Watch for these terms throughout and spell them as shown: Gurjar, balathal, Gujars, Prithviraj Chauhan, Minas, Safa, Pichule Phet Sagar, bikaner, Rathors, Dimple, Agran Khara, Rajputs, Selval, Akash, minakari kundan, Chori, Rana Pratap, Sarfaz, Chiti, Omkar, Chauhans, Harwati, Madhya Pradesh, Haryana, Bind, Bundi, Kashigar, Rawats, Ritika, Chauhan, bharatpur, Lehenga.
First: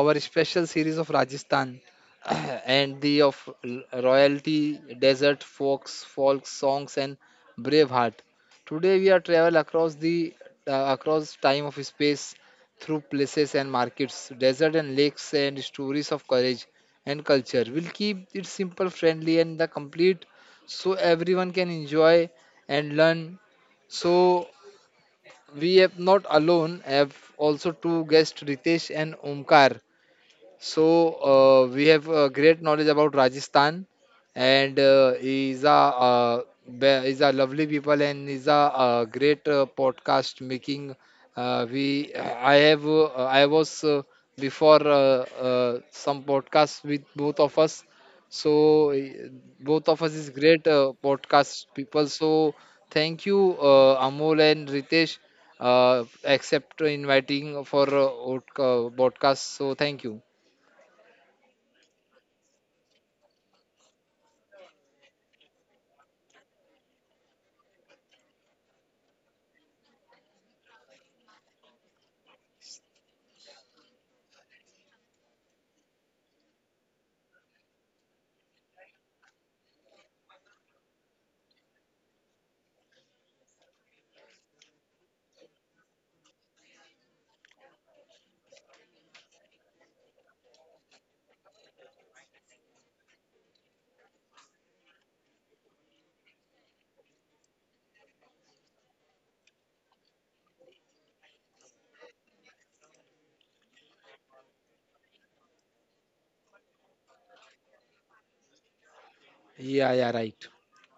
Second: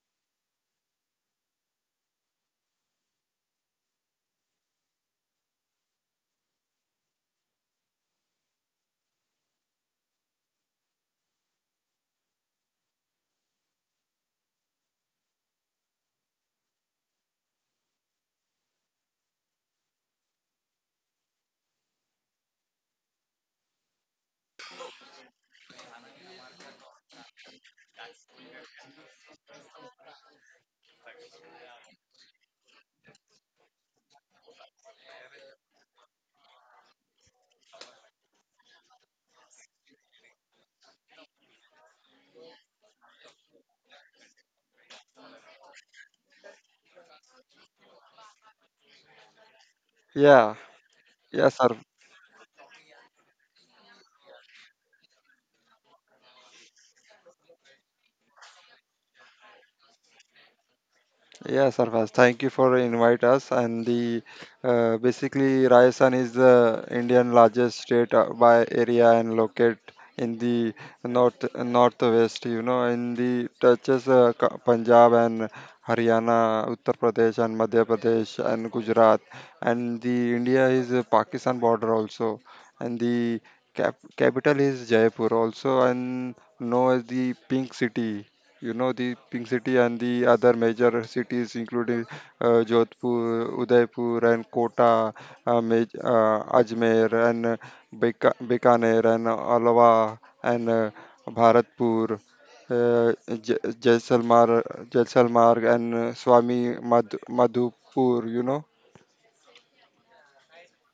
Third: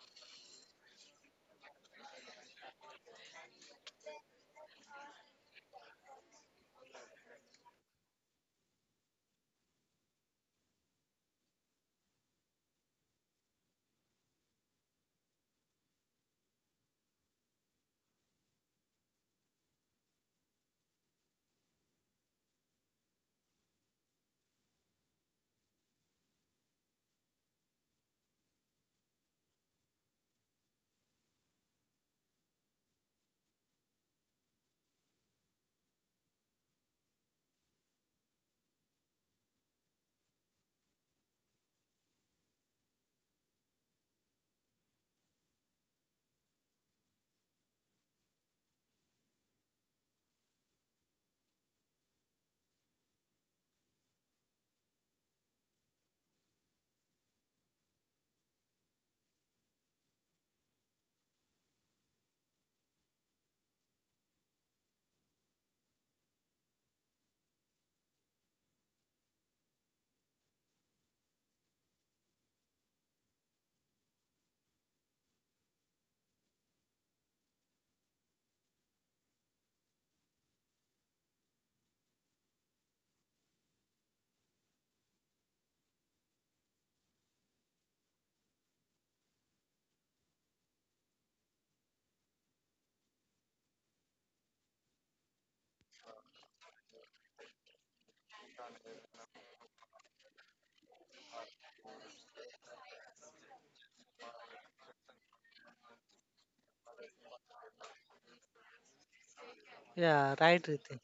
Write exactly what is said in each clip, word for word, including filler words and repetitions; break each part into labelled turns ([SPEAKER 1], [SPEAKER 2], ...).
[SPEAKER 1] our special series of Rajasthan and the of l- royalty, desert, folks, folk songs, and brave heart. Today we are travel across the uh, across time of space through places and markets, desert and lakes, and stories of courage and culture. We'll keep it simple, friendly, and the complete, so everyone can enjoy and learn. So we have not alone have also two guests Ritesh and Omkar so uh, we have uh, great knowledge about Rajasthan, and uh, is a uh, be- is a lovely people and is a uh, great uh, podcast making. Uh, we I have uh, I was uh, before uh, uh, some podcast with both of us. So uh, both of us is
[SPEAKER 2] Yeah,
[SPEAKER 1] great uh,
[SPEAKER 2] yeah,
[SPEAKER 1] podcast
[SPEAKER 2] sir.
[SPEAKER 1] people. So thank you uh, Amol and Ritesh uh, accept inviting for uh, podcast. So thank you.
[SPEAKER 2] Yeah, Sarfaz, thank you for invite us. And the uh, basically Rajasthan is the Indian largest state uh, by area and locate in the north northwest. You know, in the touches uh, Ka- Punjab and Haryana, Uttar Pradesh and Madhya Pradesh and Gujarat. And the India is uh, Pakistan border also. And the cap capital is Jaipur also. And known as the Pink City. You know, the pink city, and the other major cities including uh, jodhpur, udaipur, and kota, uh, Maj- uh, ajmer, and uh, Beka- bikaner, and alwa, and uh, bharatpur, uh, J- jaisalmer, jaisalmer, and uh, swami Madh- madhupur, you know
[SPEAKER 1] Yeah, yeah,
[SPEAKER 3] Yeah,
[SPEAKER 1] right.
[SPEAKER 3] right, Ritin.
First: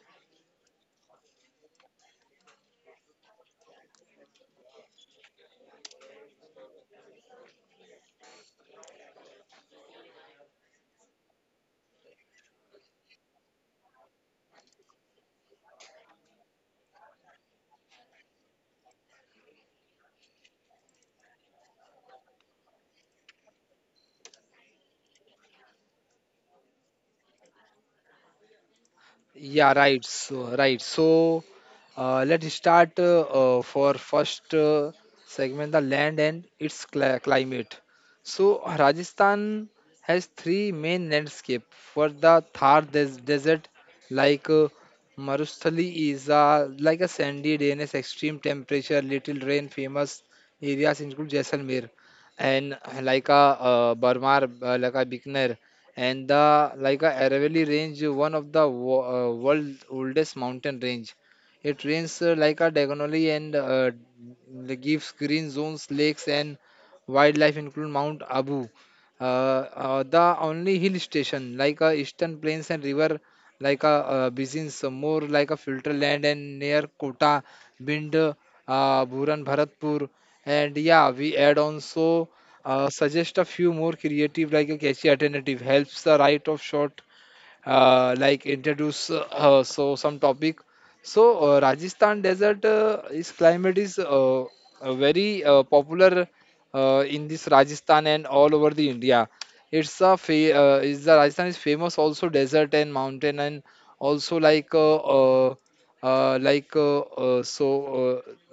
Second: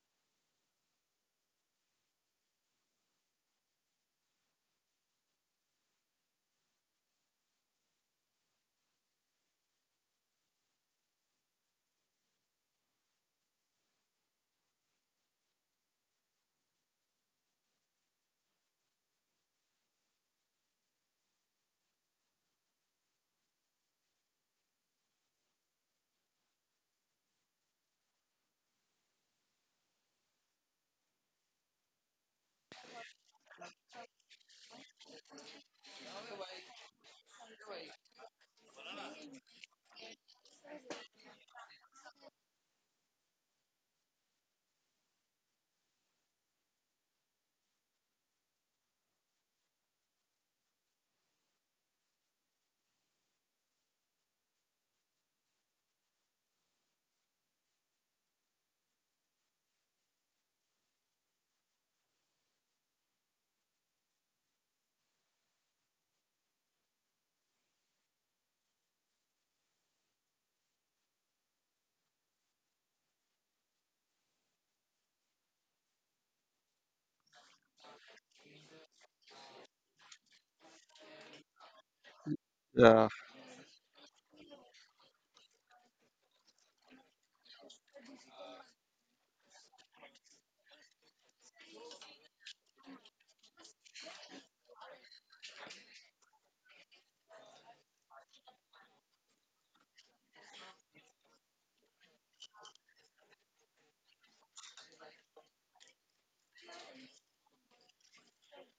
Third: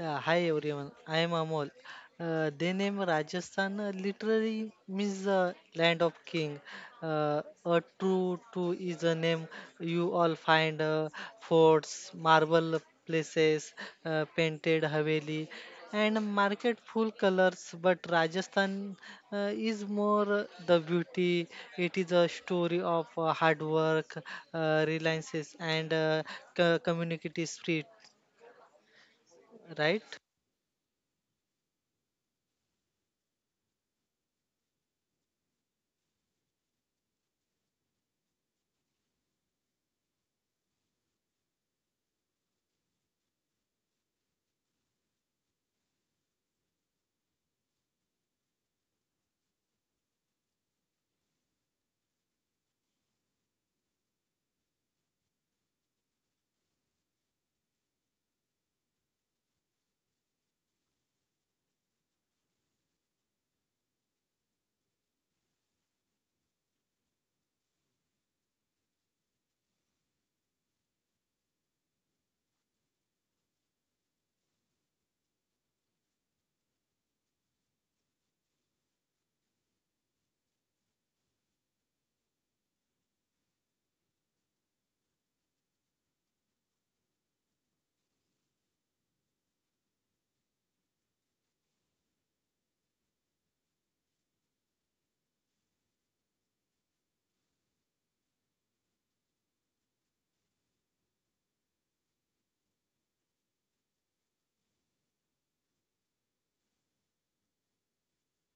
[SPEAKER 3] Yeah, hi everyone. I am Amol. Uh, the name Rajasthan uh, literally means uh, land of king. Uh, a true to is a name you all find uh, forts, marble places, uh, painted haveli, and market full colors. But Rajasthan uh, is more uh, the beauty. It is a story of uh, hard work, uh, reliances, and uh, co- community spirit,
[SPEAKER 1] Yeah,
[SPEAKER 3] right?
[SPEAKER 1] right. So, right. So, uh, let's start uh, uh, for first uh, segment, the land and its cli- climate. So, Rajasthan has three main landscape for the Thar des- desert, like uh, Marustali is a, like a sandy drainage, extreme temperature, little rain. Famous areas include Jaisalmer and uh, like a uh, Barmar, uh, like a Bikaner. And the like a Aravalli range, one of the wo- uh, world oldest mountain range. It ranges uh, like a diagonally and uh, d- gives green zones, lakes, and wildlife, including Mount Abu. Uh, uh, the only hill station like uh, eastern plains and river like a uh, Bizins, uh, more like a filter land and near Kota, Bind, uh, Bhuran, Bharatpur, and yeah, we add on so.
[SPEAKER 2] yeah
[SPEAKER 1] Uh, suggest a few more creative, like a catchy alternative, helps the right of shot uh, like introduce uh, uh, so some topic. So uh, Rajasthan desert uh, is climate is uh, uh, very uh, popular uh, in this Rajasthan and all over the India. It's a fa- uh, is the Rajasthan is famous also desert and mountain and also like uh, uh, uh, like uh, uh, so uh,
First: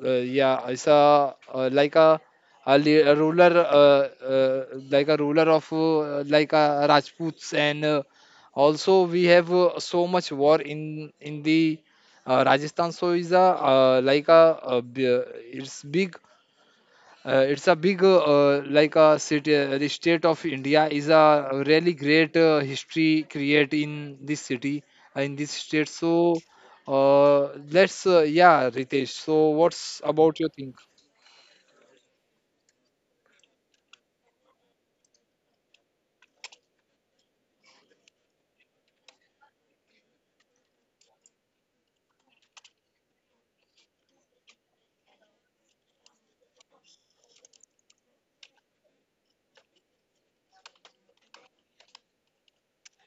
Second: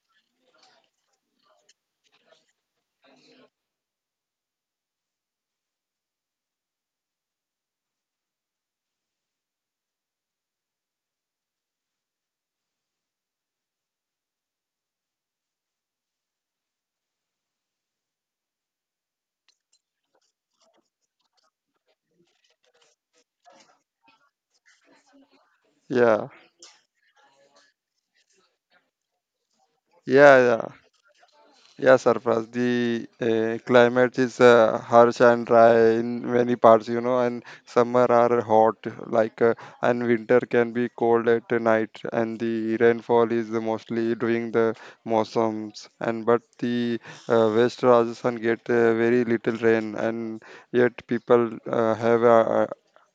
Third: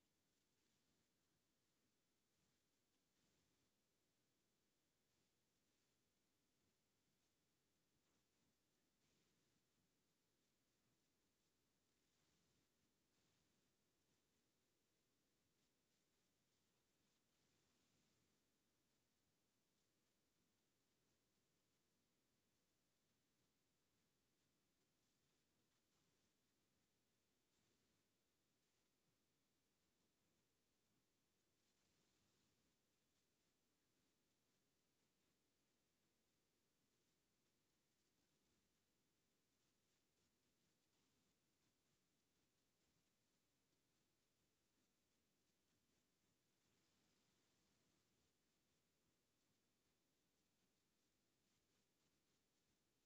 [SPEAKER 1] uh, yeah it's a uh, like a a, li- a ruler uh, uh, like a ruler of uh, like a Rajputs and uh, also, we have uh, so much war in in the uh, Rajasthan. So is a uh, like a, a b- it's big. Uh, it's a big uh, uh, like a city. uh, The state of India is a really great uh, history create in this city uh, in this state.
[SPEAKER 2] yeah
[SPEAKER 1] So uh, let's uh, yeah, Ritesh. So what's
[SPEAKER 2] yeah
[SPEAKER 1] about your
[SPEAKER 2] yeah
[SPEAKER 1] think?
[SPEAKER 2] Yeah, Sarfraz, the uh, climate is uh, harsh and dry in many parts, you know, and summer are hot, like, uh, and winter can be cold at night, and the rainfall is mostly during the monsoons. And but the uh, West Rajasthan get uh, very little rain, and yet people uh, have uh,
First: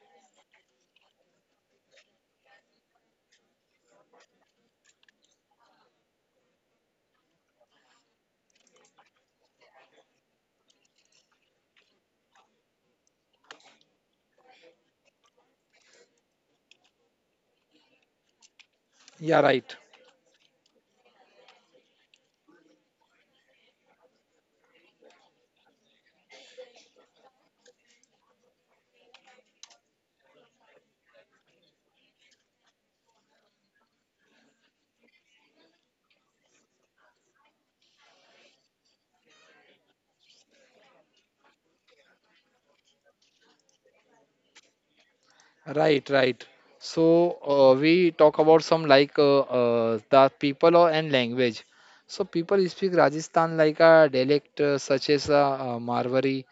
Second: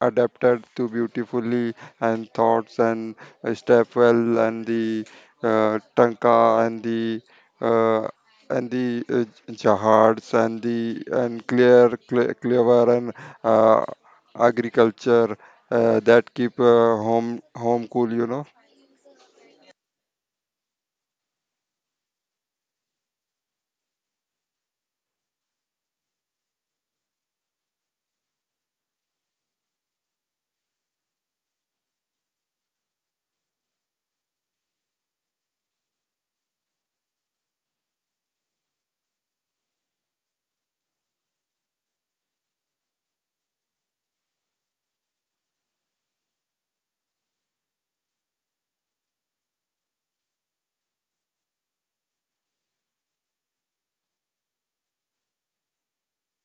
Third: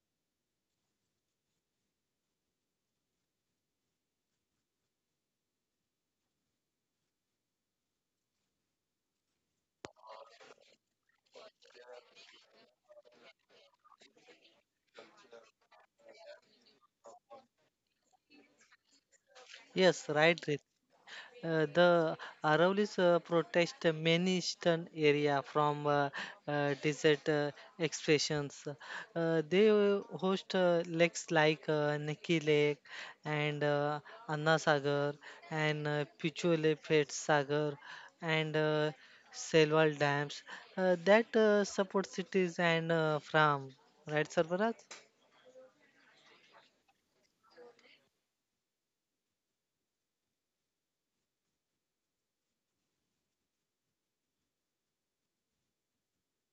[SPEAKER 2] adapted to beautifully and thoughts and uh, step well, and the uh, tanka, and the uh, and the uh, jahards, and the and clear cle- clever, and uh, agriculture uh, that keep uh, home home cool, you know.
[SPEAKER 1] Yeah, right.
[SPEAKER 3] Yes, right, Rit. Uh, the Aravallis uh, protest many eastern area from uh, uh, desert uh, expressions. Uh, they uh, host uh, lakes like uh, Neki Lake and uh, Anna Sagar and uh, Pichule Phet Sagar and uh, Selval dams uh, that uh, support cities and uh, farm. Right, Sarfaraz?
[SPEAKER 1] Right, right. So uh, we talk about some like uh, uh, the people or- and language. So people speak Rajasthan like a dialect uh, such as a, uh Marwari,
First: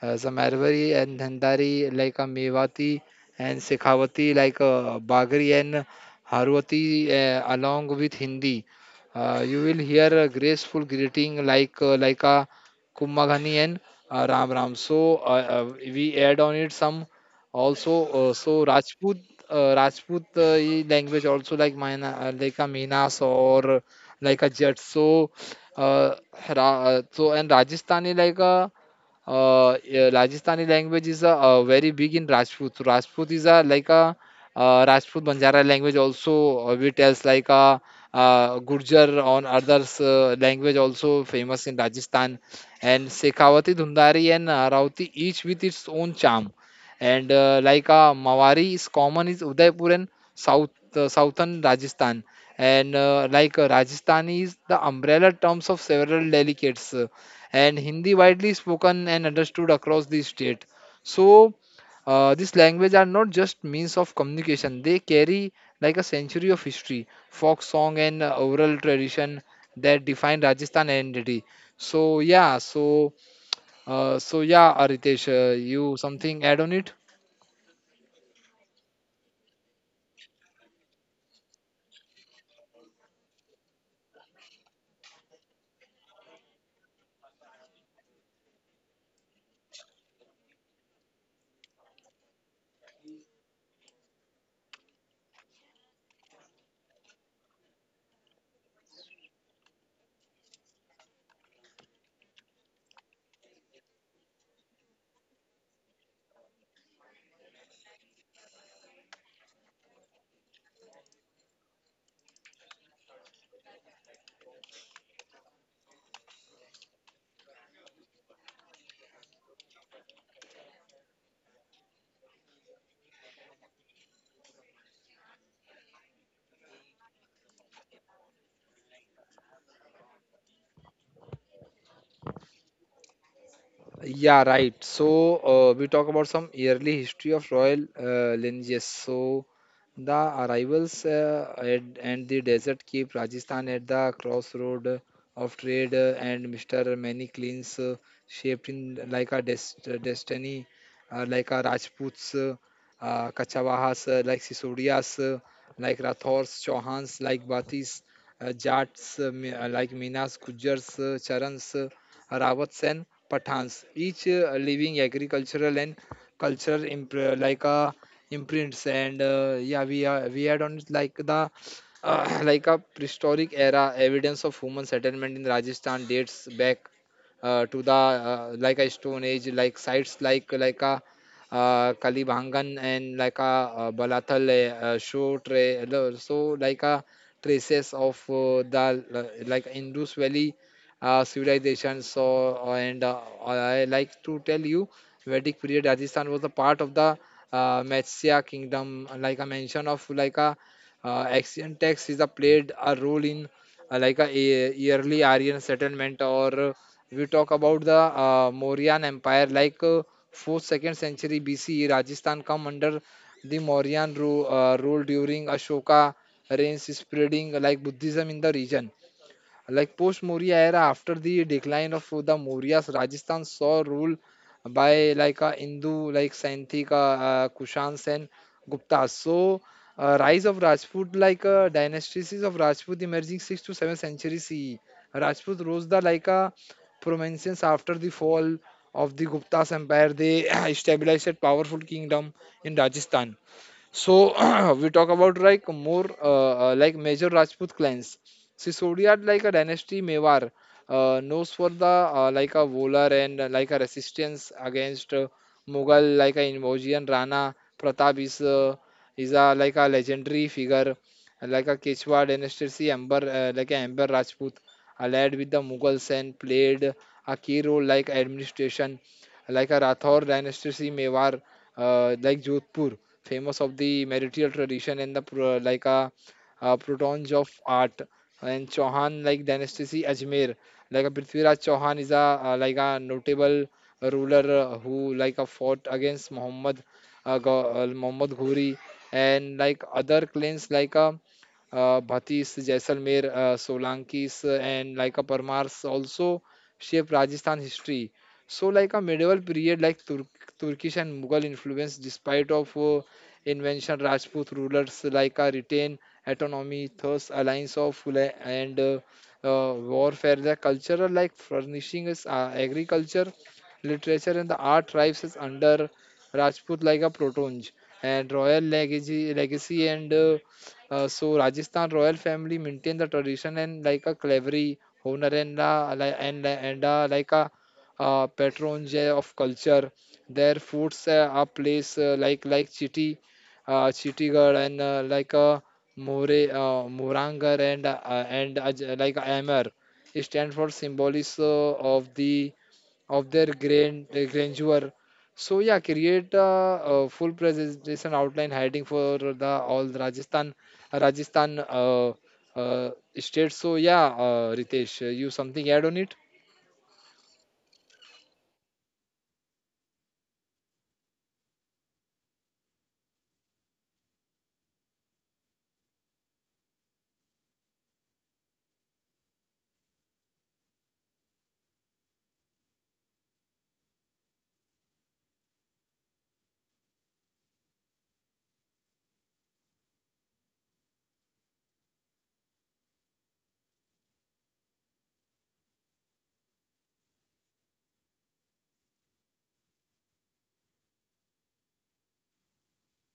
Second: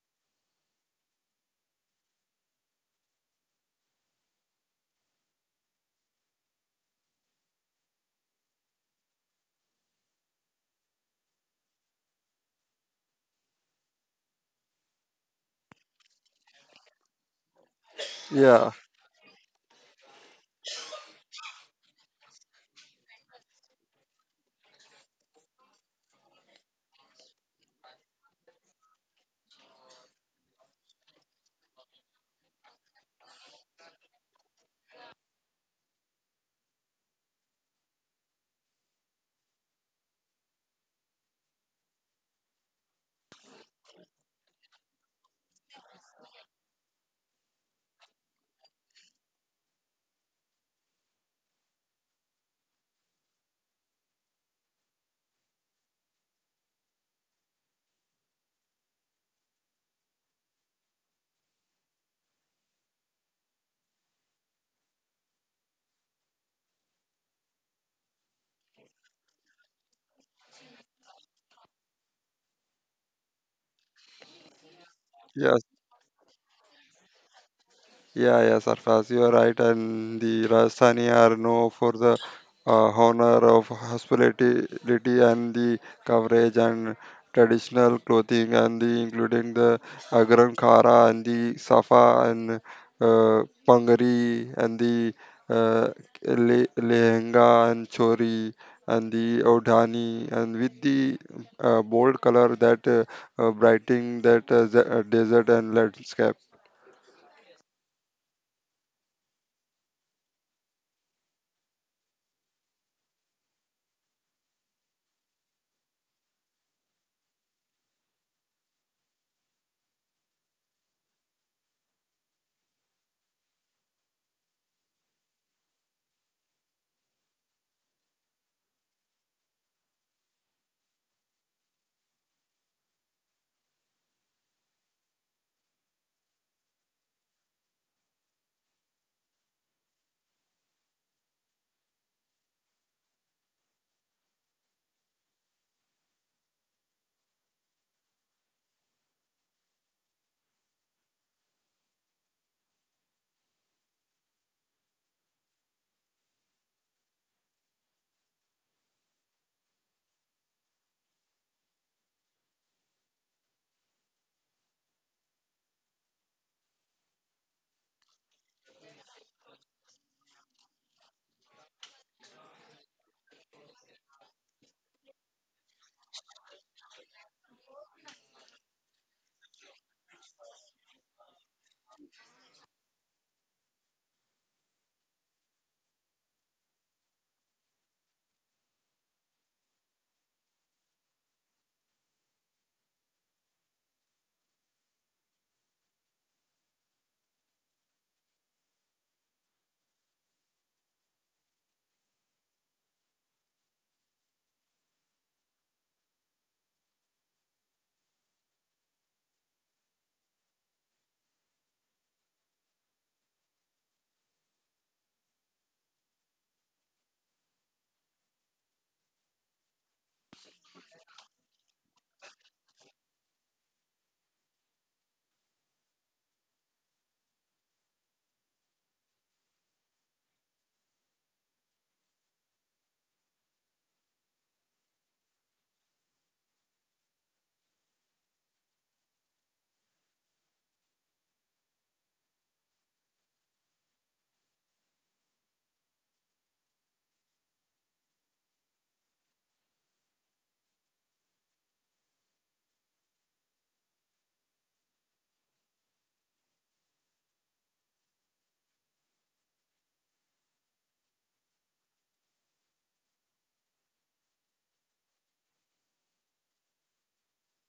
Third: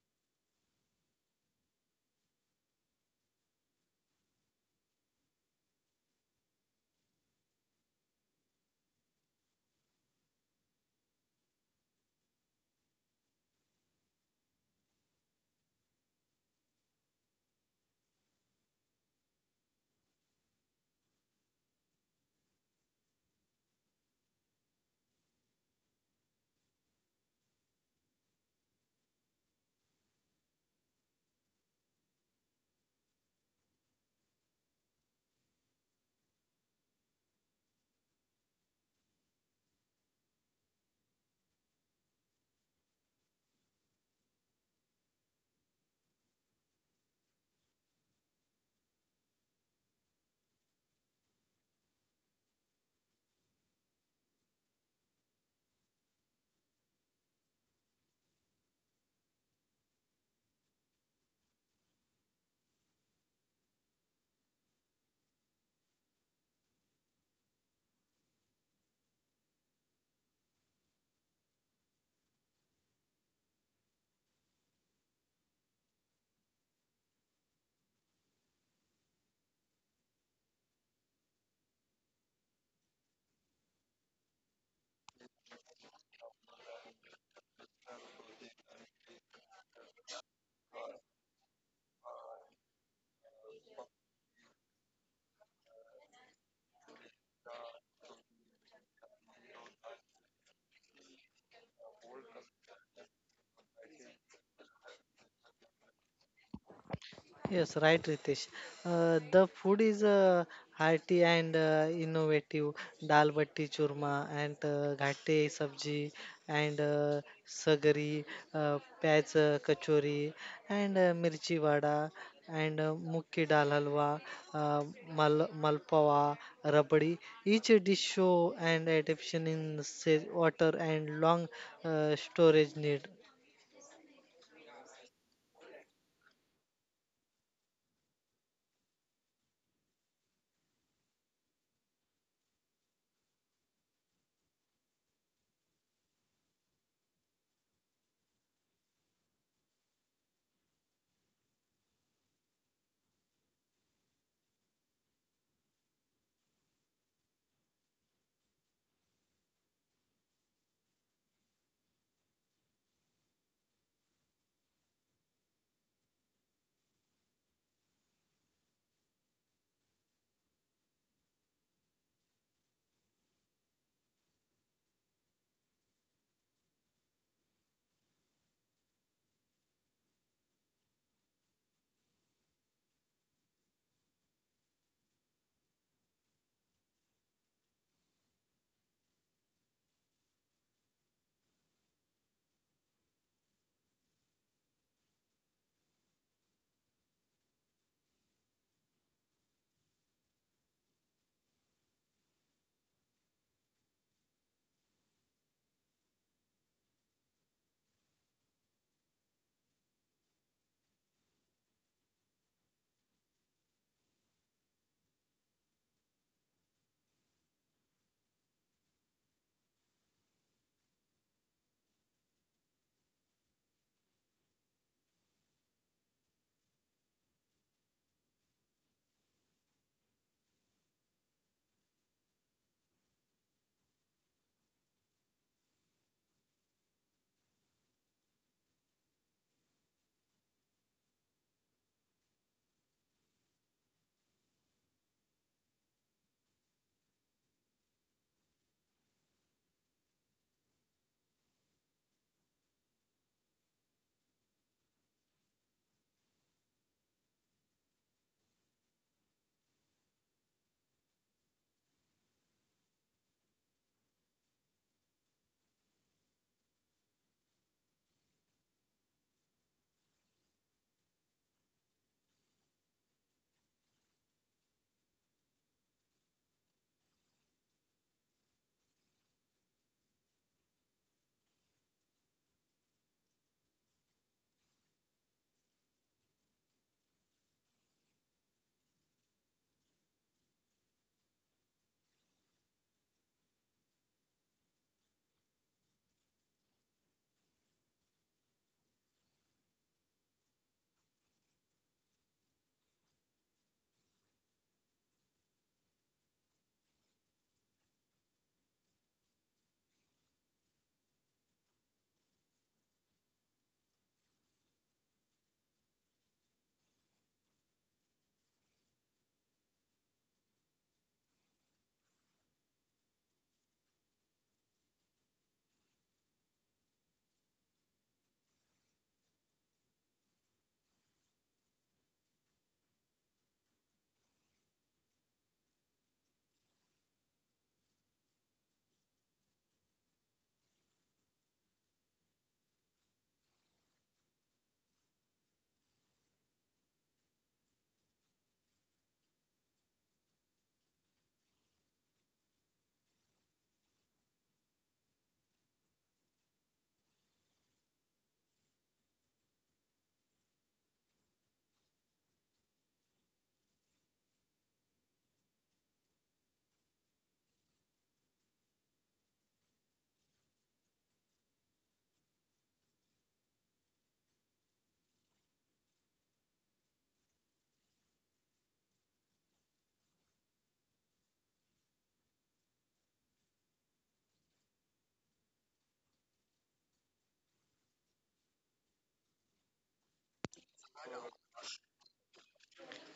[SPEAKER 1] as a Marwari and Dhandari like a Mewati and Shekhawati like a Bagri and Harwati uh, along with Hindi. Uh, you will hear a graceful greeting like uh, like a Kumbhagani and uh, Ram Ram. So uh, uh, we add on it some. Also uh, so
[SPEAKER 2] Yeah,
[SPEAKER 1] rajput uh, rajput uh, e- language also like mine uh, like a minas or uh, like a jet so uh, Ra- uh, so and rajasthani like a uh, yeah, Rajasthani language is uh, uh, very big in Rajput. So Rajput is uh, like a uh, Rajput Banjara language also uh, we tells like a uh, Gurjar on others uh, language also famous in Rajasthan and Shekhawati, Dhundari and uh, Rauti each with its own charm. And uh, like uh, Mawari is common is Udaipur and South uh, southern Rajasthan. And uh, like uh, Rajasthani is the umbrella terms of several delicates. Uh, and Hindi widely spoken and understood across the state. So uh, this language are not just means of communication. They carry like a century of history, folk song and uh, oral tradition that define Rajasthan identity. So yeah, so uh, so yeah, Aritesh, uh,
[SPEAKER 2] yeah,
[SPEAKER 1] you something add on it?
[SPEAKER 2] Yeah, yeah, Sarfaz, you are right. And the Rajasthani are known for the uh, honor of hospitality, and the coverage, and traditional clothing, and the including the Agran Khara and the Safa, and uh, Pangari, and the uh, le- Lehenga and Chori, and the Odhani, and with the uh, bold color that uh, uh, brightening that uh, the- uh, desert and landscape.
[SPEAKER 3] Yes, right, Ritesh. Uh, the food is uh, hearty and uh, innovative. Dal batti churma and uh, ghatte sabji and uh, sagari, uh, pyaz uh, kachori and uh, mirchi vada and uh, mukki dal halwa, uh, mal malpawa, rabdi. Each dish show and adaptation in say, water and long uh, storage need.
[SPEAKER 1] Yeah, right. So uh, we talk about some yearly history of royal uh, lineages. So the arrivals uh, at, and the desert keep Rajasthan at the crossroad of trade, uh, and Mister Many cleans uh, shaped in like a des- destiny, uh, like a Rajputs, uh, uh, Kachavahas, uh, like Sisodias, uh, like Rathors, Chauhans, like Batis, uh, Jats, uh, Mi- uh, like Minas, Gujars, uh, Charans, uh, Rawats, and Pathans, each uh, living agricultural and cultural imp- like a imprints and uh, yeah we are we had on it like the uh, like a prehistoric era evidence of human settlement in rajasthan dates back uh, to the uh, like a stone age like sites like like a uh, kalibhangan and like a uh, balathal uh, show tra- lo- so like a traces of uh, the uh, like indus valley uh, civilization so uh, and uh, I like to tell you vedic period rajasthan was a part of the uh, Matsya kingdom, uh, like a mention of like a uh, ancient texts is a played a role in uh, like a e- yearly Aryan settlement, or uh, we talk about the uh, Mauryan Empire, like uh, fourth second century B C E, Rajasthan come under the Mauryan rule, uh, rule during Ashoka reigns, spreading like Buddhism in the region. Like post Maurya era, after the decline of the Mauryas, Rajasthan saw rule by like a Hindu like Saintik, uh, uh, Kushans and Guptas. So uh, rise of Rajput like uh, dynasties of Rajput emerging sixth to seventh century C E. Rajput rose the like a prominence after the fall of the Gupta's empire. They established a powerful kingdom in Rajasthan. So we talk about like more uh, uh, like major Rajput clans. Sisodia had like a dynasty Mewar uh, knows for the uh, like a Volar and uh, like a resistance against uh, Mughal like a Invojian Rana Pratap is uh, is a like a legendary figure like a Quechua dynasty Amber uh, like a Amber Rajput allied with the Mughals and played a key role like administration like a Rathor dynasty Mewar uh, like Jodhpur, famous of the martial tradition and the pro- like a, uh protons of art, and Chauhan like dynasty Ajmer, like a Prithviraj Chauhan is a uh, like a notable ruler uh, who like a fought against Muhammad uh, Gau- uh, Muhammad Ghori and like other clans like a uh, Bhatis, Jaisalmer, uh, Solankis, uh, and like a Parmars also shape Rajasthan history. So like a medieval period like Tur- Turkish and Mughal influence despite of uh, invention Rajput rulers like a retain autonomy thus alliance of la- and uh, uh, warfare the cultural like furnishing is uh, agriculture literature and the art tribes is under Rajput like a protonge and royal legacy legacy and uh, uh, so Rajasthan royal family maintain the tradition and like a clevery honor and uh, li- and and uh, like a uh, patrons yeah, of culture. Their foods uh, are place uh, like like Chiti, uh, Chittigar and uh, like uh, More uh, Morangar and uh, and Aj- like Amar. It stands for symbolism uh, of the of their grand uh, grandeur. So yeah, create a, a full presentation outline heading for the all the Rajasthan Rajasthan uh, uh, state. So yeah, uh, Ritesh, uh, you something add on it?